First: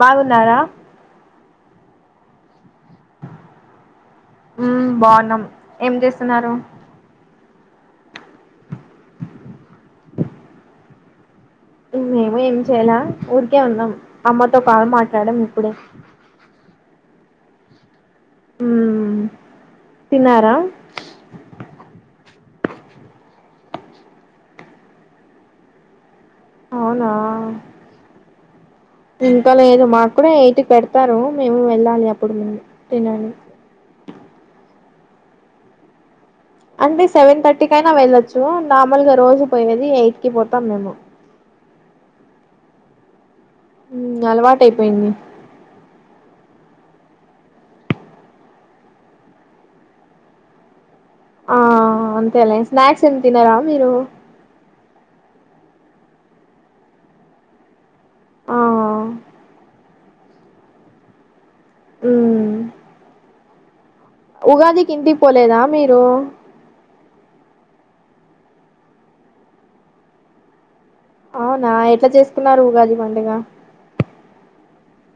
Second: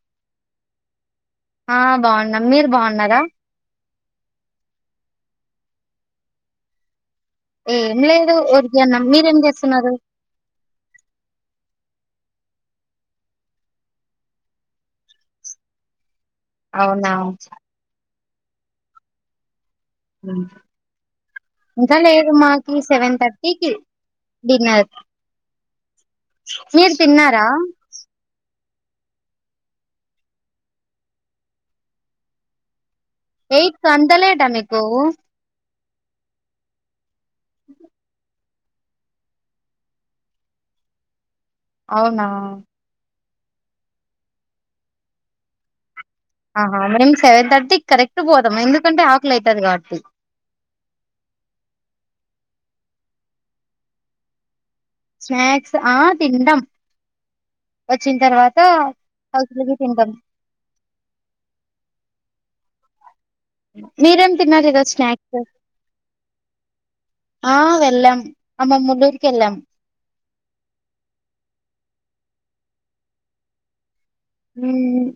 బాగున్నారా? ఆ బాగున్నాం, మీరు బాగున్నారా? ఉమ్ బాగున్నాం, ఏం చేస్తున్నారు? ఏం లేదు, ఉరికే ఉన్నాం. మీరేం చేస్తున్నారు? మేము ఏం చేయాల, ఊరికే ఉన్నాం. అమ్మతో కాల్ మాట్లాడాం ఇప్పుడే. అవునా! ఉమ్ ఇంకాలేదు, మాక్ కి సెవెన్ థర్టీకి డిన్నర్. మీరు అవునా తిన్నారా? ఇంకా లేదు, మాక్కూడ ఎయిట్ కి పెడతారు. మేము వెళ్ళాలి అప్పుడు మేము. తినాలి ఎయిట్ కంత లేటా మీకు? కూ అంతే సెవెన్ థర్టీ కైన వెళ్లవచ్చు మామూల్గా రోజు పోయేది ఎయిట్ కి పోతాం మేము అవునా అలవాటయిపోయింది ఆహా మేము సెవెన్ థర్టీ కరెక్ట్ పోతాం ఎందుకంటే ఆకులి అవుతది కాబట్టి ఆ అంతేలే స్నాక్స్ ఎంత తినారా మీరు స్నాక్స్ ఆ తింటాం వచ్చిన తర్వాత ఆ హౌస్ లోకి తింటాం అవు మీరేం తిన్నారు ఉగాది ఈరోజు కింటికి స్నాక్స్ పోలేదా మీరు ఆ వెళ్లం అమ్మ ములూరికి వెళ్ళం అవునా ఎట్లా చేసుకున్నారు గాది పండుగ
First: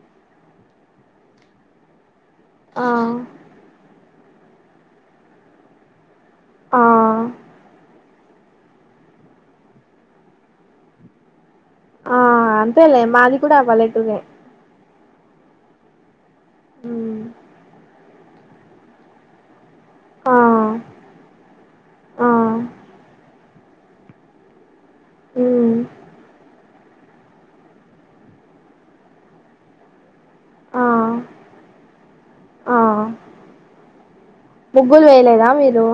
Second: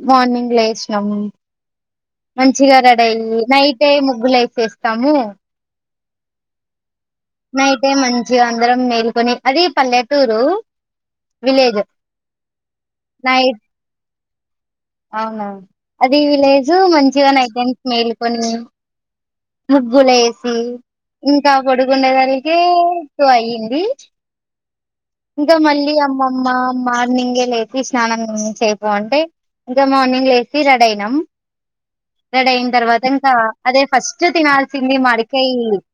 మార్నింగ్ లో వేసినాము మంచిగా ఆ రెడయి నైట్ ము డబ్బులైసేస్తాము ఆ నైతే మ జీ అందరం మేల్కొని అది పల్లెటూరు విలేజ్ ఆ అంతేలే మాది కూడా నైట్ పలకులుగాే అవునా అది విలేజ్ మంచి ఉమ్, జీవన్ యితే అంత మేలి పనీ ముగ్గులు ఆ వేసి ఇంకా ఆ పండుకునేసరికి ట్వ అయింది అ ఇకా ఉమ్, మళ్ళీ అమ్మమ్మ మార్నింగే లేసి స్నానం చేయిపో అంటే ఇంకా మార్నింగ్ లే రెడీ ఆ అయినం రెడీ అయిన ఆ తర్వాత ఇంకా అదే ఫస్ట్ తినాల్సింది ముగ్గులు వేయలేదా మడికాయఐ మీరు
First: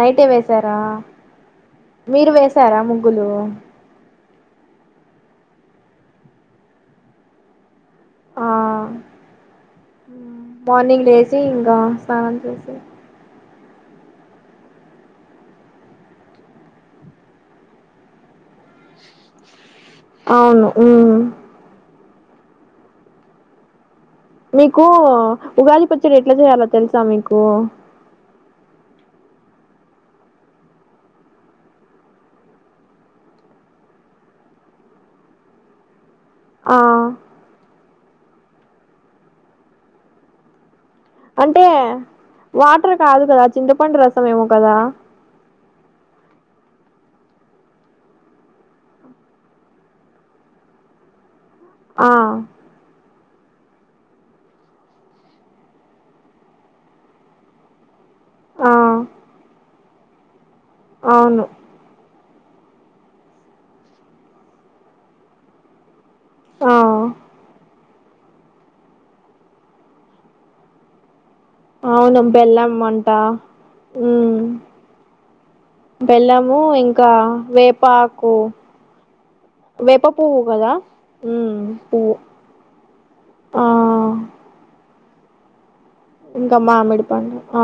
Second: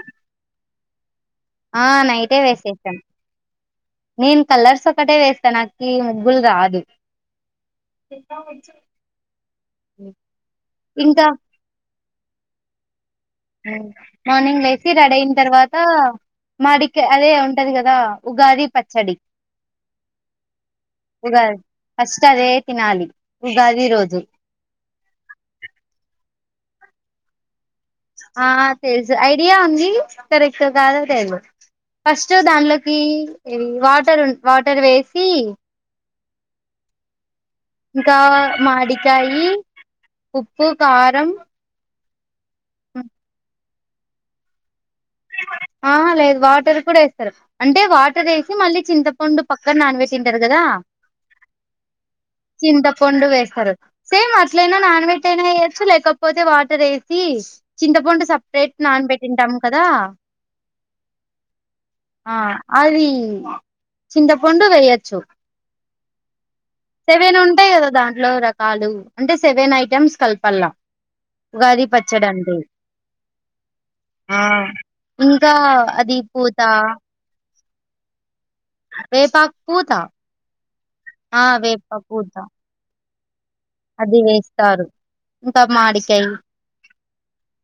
నైటే వేసారా నైతే వేస గులు నేను కలర్స్ ఒకటే వేస్తా నాకి ముగ్గులు రాదు ఎంతా ఆ వచ్చ మార్నింగ్ లేసి ఇంకా సంసారంం చేసి మార్నింగ్ వేసి రెడ అయిన తర్వాత మాడికి అదే ఉంటది కదా ఉగాది పచ్చడి అవును ఉ ఉగాది ఫస్ట్ అదే తినాలి ఉగాది ఇరోదు మీకు ఉగాది పచ్చ రేట్ ఎట్లా చేయలో తెలుసా మీకు ఆ తెలుసు ఐడియా ఉంది కరెక్ట్ కాదా తెల్దు ఫస్ట్ దాంలోకి ఇవి వాటర్ వాటర్ వేసి ఆ ఇంకా మాడికాయ ఉప్పు కారం అంటే వాటర్ కాదు కద చింతపండు రసం ఏమో కదా ఆ లేదు వాటర్ కూడా వేస్తారు అంటే వాటర్ వేసి మళ్ళీ చింతపండు పక్కనా ననవేసింతారు కదా ఆ పండు వేస్తారు సేమ్ అట్లయినా నానబెట్టి అయినా వేయొచ్చు లేకపోతే వాటర్ వేసి చింతపండు ఆ సపరేట్ నాన్ పెట్టింటాం కదా అవును ఆ అది చింతపండు వెయొచ్చు ఆ సవేనా ఉంటాయి కదా ధాం ట్లో రకాలు అంటే సెవెన్ ఐటెమ్స్ కలపల్లా ఉగాది అవును పచ్చడి అంటే బెల్లం అంట ఆ ఇంకా అది బెల్లము పూత ఇంకా వేపు పాకు వేపాకు పూత వెప పూవు కదా ఉ ఆ వేప పువ్వు పూత ఆ అది వేస్తారు ఇంకా మాడికాయ ఇంకా మామిడిపండు ఆ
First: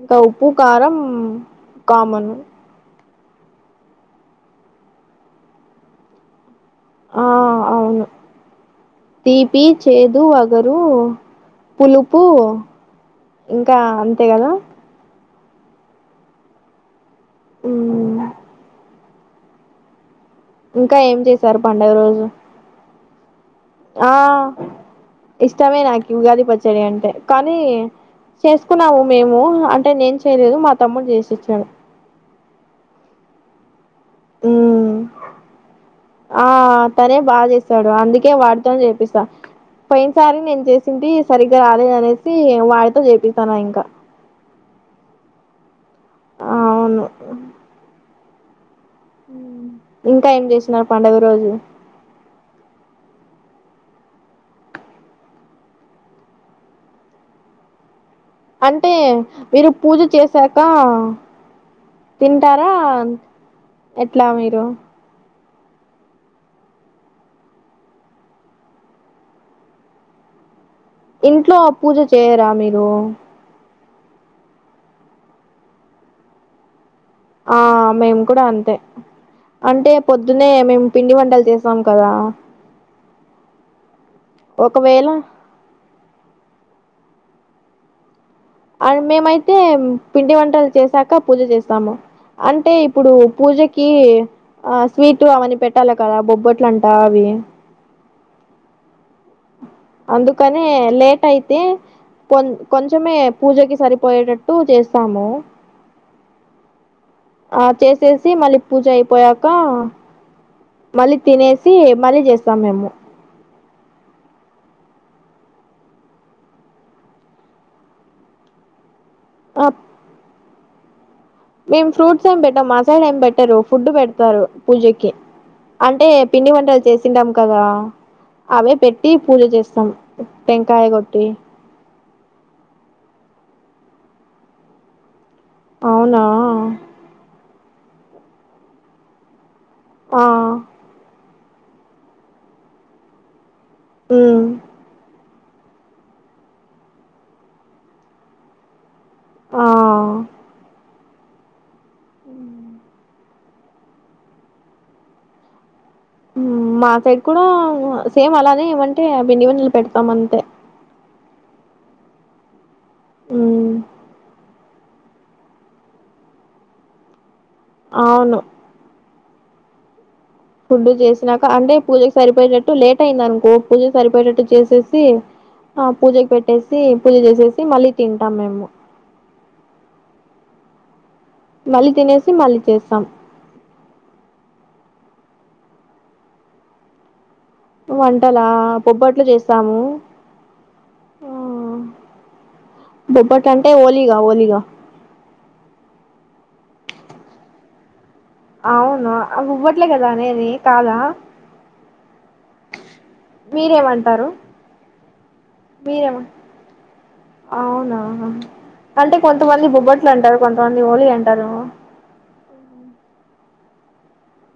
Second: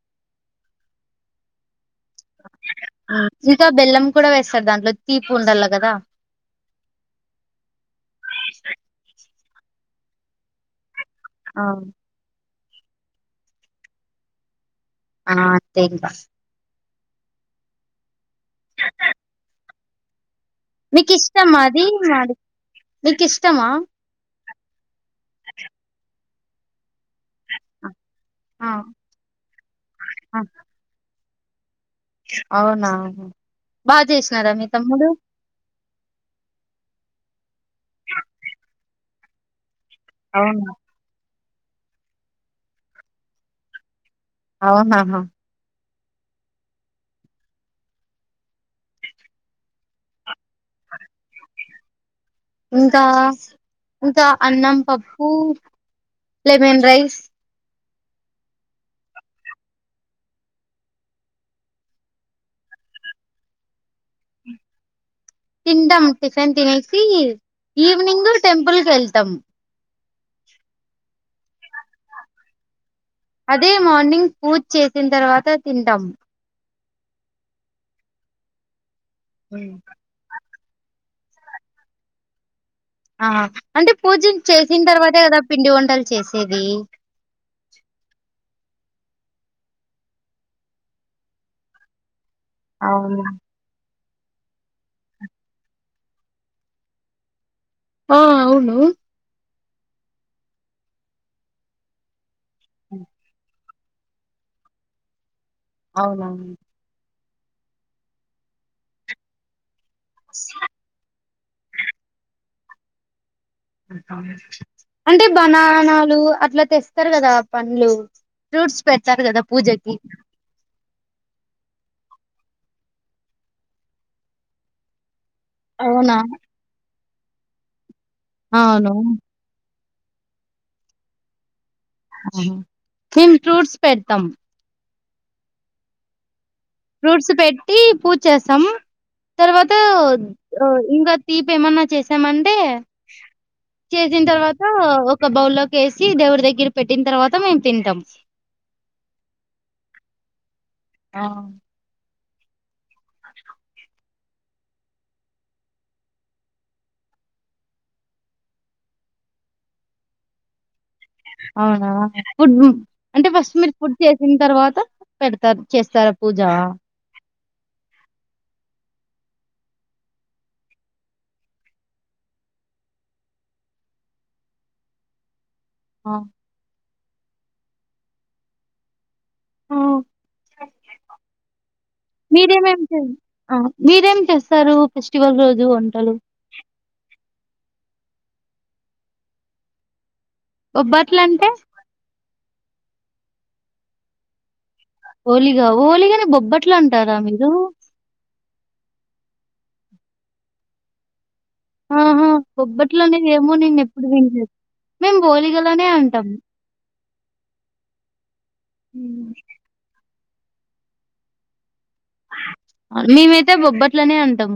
ఇంకా ఉప్పు కారం కామన్ ఇక బెల్లం కూడా వేస్తారు దాంట్లో తీపు ఉండాల కదా ఆ అవును తీ పి చేదు వగరు ఆ పులుపు ఇంకా అంతే కదా ఆ అంతే ఇగ ఉ ఇంకా ఏం చేశారు పండుగ రోజు నికిష్ ఆ ఇష్టమే నాకి ఉగాది పచ్చడి అంటే కానీ ఆ చేసుకున్నాము మేము అంటే నేను చేయలేదు మా తమ్ముడు చేసిచ్చ చె [unintelligible] అవునావు బాగా చేసినారా మీ మ్మ్ తమ్ముడు ఆ తనే బా చేస్త స్తాడు అందుకే వాడుతొని చెపస్త పిస్తా పోయినసారి నేను అవునా చేసింది సరిగ్గా రాలేదనేసి వాడితో చేపిస్తాన ఇంకా అఓహాహా [unintelligible] అవును ఇంకా ఏం చేసినారు పండుగ రోజు ఇంకా ఇంకా అన్నం పప్పు లెమన్ రైస్ అంటే మీరు పూజ చేసాక తింటారా ఎట్లా మీరు తింటాం టిఫిన్ తినేసి ఈవినింగ్ టెంపుల్ కె ళ్తాం ఇంట్లో పూజ చేయరా మీరూ అదే మార్నింగ్ పూజ చేసిన తర్వాత తింటాం ఆ మేము కూడా అంతే అంటే పొద్దునే మేము పిండి వంట లు చేసాం కదా ఆ అంటే పూజ చేసిన ఒకవేళ తర్వాతే కదా పిండి వంటలు చేసేది అ మేమైతే పిండి వంటలు చేసాక పూజ చేస్తాము అంటే ఇప్పుడు అవునా పూజకి ఆ స్వీట్ అవన్న పెట్టాలి కదా బొబ్బొట్లు అంట అవి ఆ అవును అందుకనే లేట్ అయితే కొం కొంచమే పూజకి సరిపోయేటట్టు చేస్తాము అవునవు ఆ చేసేసి మళ్ళీ పూజ అయిపోయాక అవునా మళ్ళీ తినేసి మళ్ళీ చేస్త సమయము అంటే బనానాలు అట్లా తెస్తారు కదా పండ్లు ఫ్రూట్స్ తెస్తరు కదా పూజకి మేం ఫ్రూట్స్ ఏం పెట్టాం మసైడ్ఏం పెట్టరు ఫుడ్ పెడతారు పూజకి అంటే అవునా? పిండి వంటలు చేసి తింటాముకాదా అవే అవును పెట్టి పూజ చేస్తాం పెంకాయ కొట్టి మేము ఫ్రూట్స్ పెడతాం అవునా ఫ్రూట్స్ పెట్టి పూజ చేస్తాం తర్వాత ఆ ఇంకా తీపి ఏమన్నా చేసామంటె చేసిన ఉమ్ తర్వాత ఒక ఒక బౌ లోకి వేసి దేవుడి దగ్గర పెట్టిన తర్వాత మేము తింటాం ఆ ఆ హమ్ మా సైడ్ కూడా సేమ్ అలానే ఏమంటే అ వెండివన్నలు పెడతాము అంతే అవునా ఎప్పుడు అంటే ఫస్ట్ ఉమ్ మీరు ఫుడ్ చేసిన తర్వాత పెడతారు చేస్తారా పూజ అవును ఫుడ్ చేసాక అంటే పూజకు సరిపోయేటట్టు లేట్ అయింది అనుకో పూజకు సరిపోయేటట్టు చేసేసి ఆ పూజకి పెట్టేసి పూజ చేసేసి మళ్ళీ తింటాం మేము ఆ. మళ్ళీ తినేసి మళ్ళీ మీరేమేం చే చేస్తాం ఆ మీరేం చేస్తారు ఫెస్టివల్ రోజు వంటలు వంటలా బోబ్బట్లు చేస్తాము బొబ్బట్లు అంటే బొబ్బట అంటే ఓలీగ్ ఓలీగ్ ఓలీగ ఓలీగనీ బొబ్బట్లు అంటారా మీరు అవును బొబట్లే కదా అనేది కాదా హమ్ హా బొబ్బట్లామనేది ఏమో నేను ఎప్పుడు మీరేమంటారు వినాలేదు మేము బోలిగలనే మీరేమ అంటాము అవునా అంటే కొంతమంది బొబ్బట్లు అంటారు కొంత మంది ఓలి అంటారు మేమైతే బొబ్బట్లనే అంటాం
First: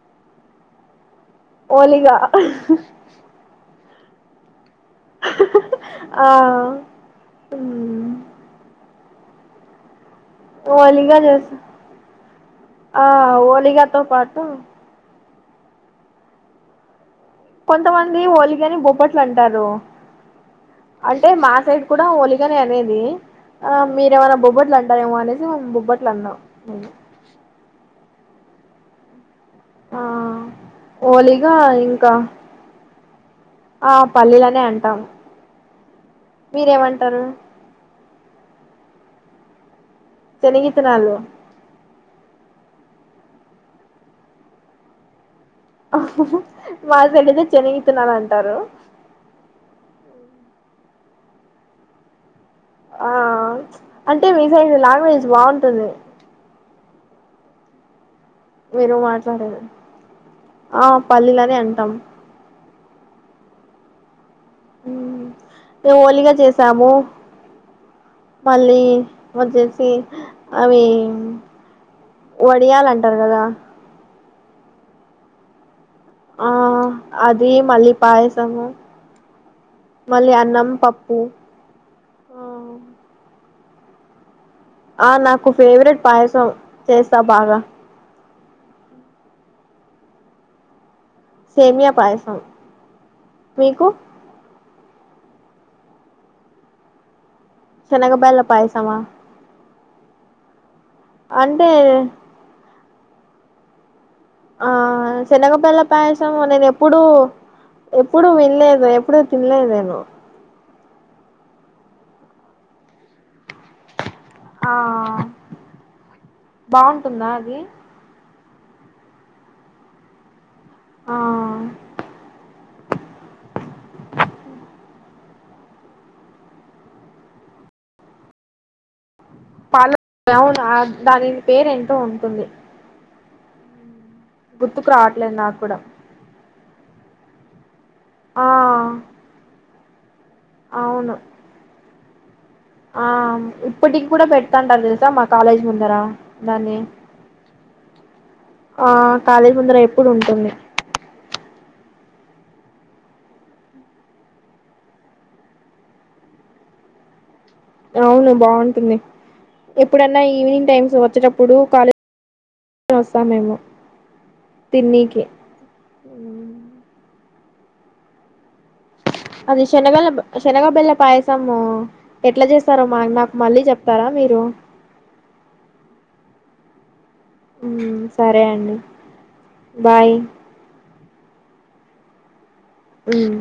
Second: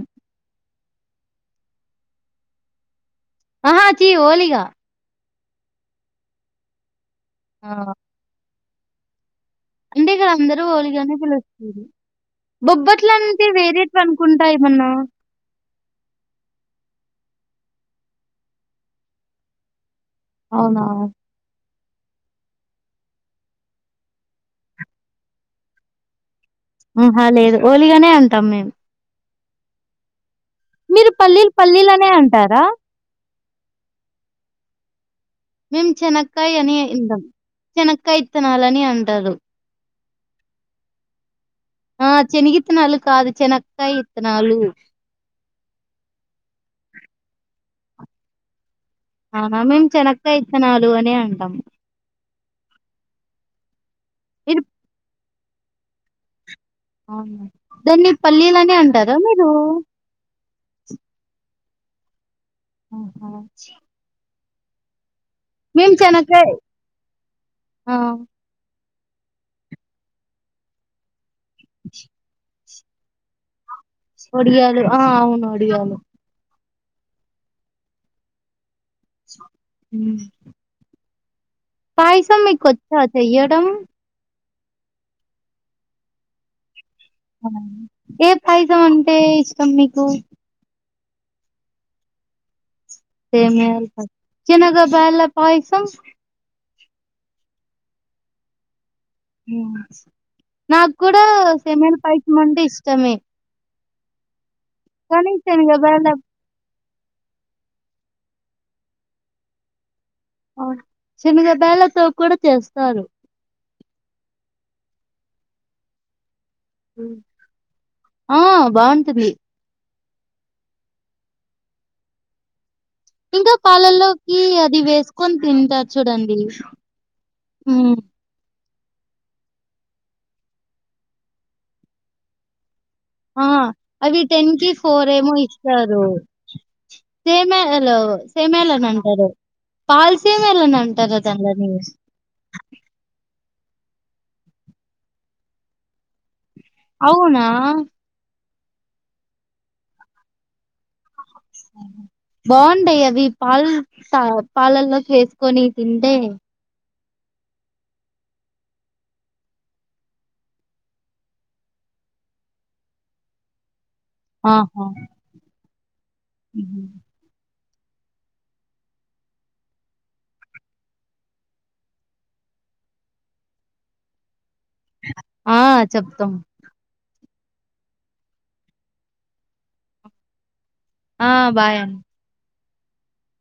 ఓలిగా ఆహా చి ఓలిగా ఆ ఆ హ్మ్. అంటే ఇక్కడ అందరు ఓలి గనే ఓలిగా చేస్త పిలుస్తారూ ఆ బొబ్బట్లు అంటే ఓలిగాతో వేరేటవి పాటు అనుకుంటా ఏమన్నా కొంతమంది ఓలిగా అని బొప్పట్లు అంటారు అవునా అంటే మా సైడ్ కూడా ఒలిగనే అనేది ఆ మీరేమైన్నా బొబ్బట్లు అంటారేమో అనేసి మేము బొబ్బట్లు అన్నాం ఆ హా లేదు ఓలిగనే అంటాం తమ మేం ఆ మీరు పల్లీలు ఓలిగా పల్లీలనే ఇంకా అంటారా ఆ పల్లీలనే అంటాం మేం శనకాయ అని అంటాం కియా విత్తనాలు అని అంటారు చెననికితేనాాలు ఆ చినగి ఇత్తనాళ కాదు చెనక్కాయ ఇత్తనాళ మా తలిద చెనగితున్నాాల అంటారు అనా మేము చెనగగా ఇస్తనాలు అనే అంటాము ఆ అంటే మీ మీరు సైజ్ లాంగ్వేజ్ బాగుంటుంది సదే అవు ధన్యవా పల్లీలనే మీరు అంటారా మీరు మాట్లాడేది ఆ పల్లీలానే అంటాం ఆహ హ మేము హోలిగా చెనక్కాయ చేసాము ఆ మళ్ళీ మ చేసి అవి వడియాల అంటారు కదా ఒడిగాలు ఆ అవును ఒడిగాలు ఆ అది మళ్ళీ పాయసము మళ్ళీ అన్నం పప్పు ఓ పైసమీకుచ్చా య కుం ఆ నాకు ఫేవరెట్ పాయసం చేసా బాగా కాయిసామంటే ఇష్టం మీకు సేమయా పయసం సే మ చనగా వెళ పయిసం చినగా బయళ పయసమా అ నాకు కూడా అంటే సమైన పైకి మండి సమే ఆ చిన్నగప్పల్ల శనగబేల పయసం ఉన్న ఎప్పుడు ఎప్పుడు వినలేదు ఎప్పుడు తినలేదు నేను చిన్నగ బేళతో కూడా చేస్తారు ఆ బాగుంటుందా అది ఆ బావుంటది ఆ ఇంకా పాలల్లోకి అది వేసుకొని తింటారు చూడండి ఉమ్ పాలో గౌన్ ఆ దానిని పేరు ఎంటో ఉంటుంది ఆ అవి టెన్ కి గుర్తుకు ఫోర్ ఏమో రావట్లేదు నాకు కూడా ఇస్తారు సేమలు ఆ సేమ్యల్ అని అంటారు పల్స్ సేమ్యాలు అని అవును అంటారు దాని కసన్నవు ఆ ఇప్పటికి కూడా పెడతంటారు తెలుసా మా కాలేజ్ ముందర దాన్ని అవునా ఆ కాలేజీ ముందర ఎప్పుడు ఉంటుంది బాగుంటయి అవి పాలు పాలల్లో వేసుకొని తింటే అవును బాగుంటుంది ఎప్పుడన్నా ఈవినింగ్ టైమ్స్ వచ్చేటప్పుడు కాలేజీ వస్తాం మేము ఆహా తిన్నీకి అది శనగల శనగ బెల్ల పాయసము ఎట్లా చేస్తారో మా నాకు మళ్ళీ చెప్తారా మీరు ఆ చెప్తాం ఉమ్ సరే అండి బాయ్ ఆ బాయ్ అండి అమ్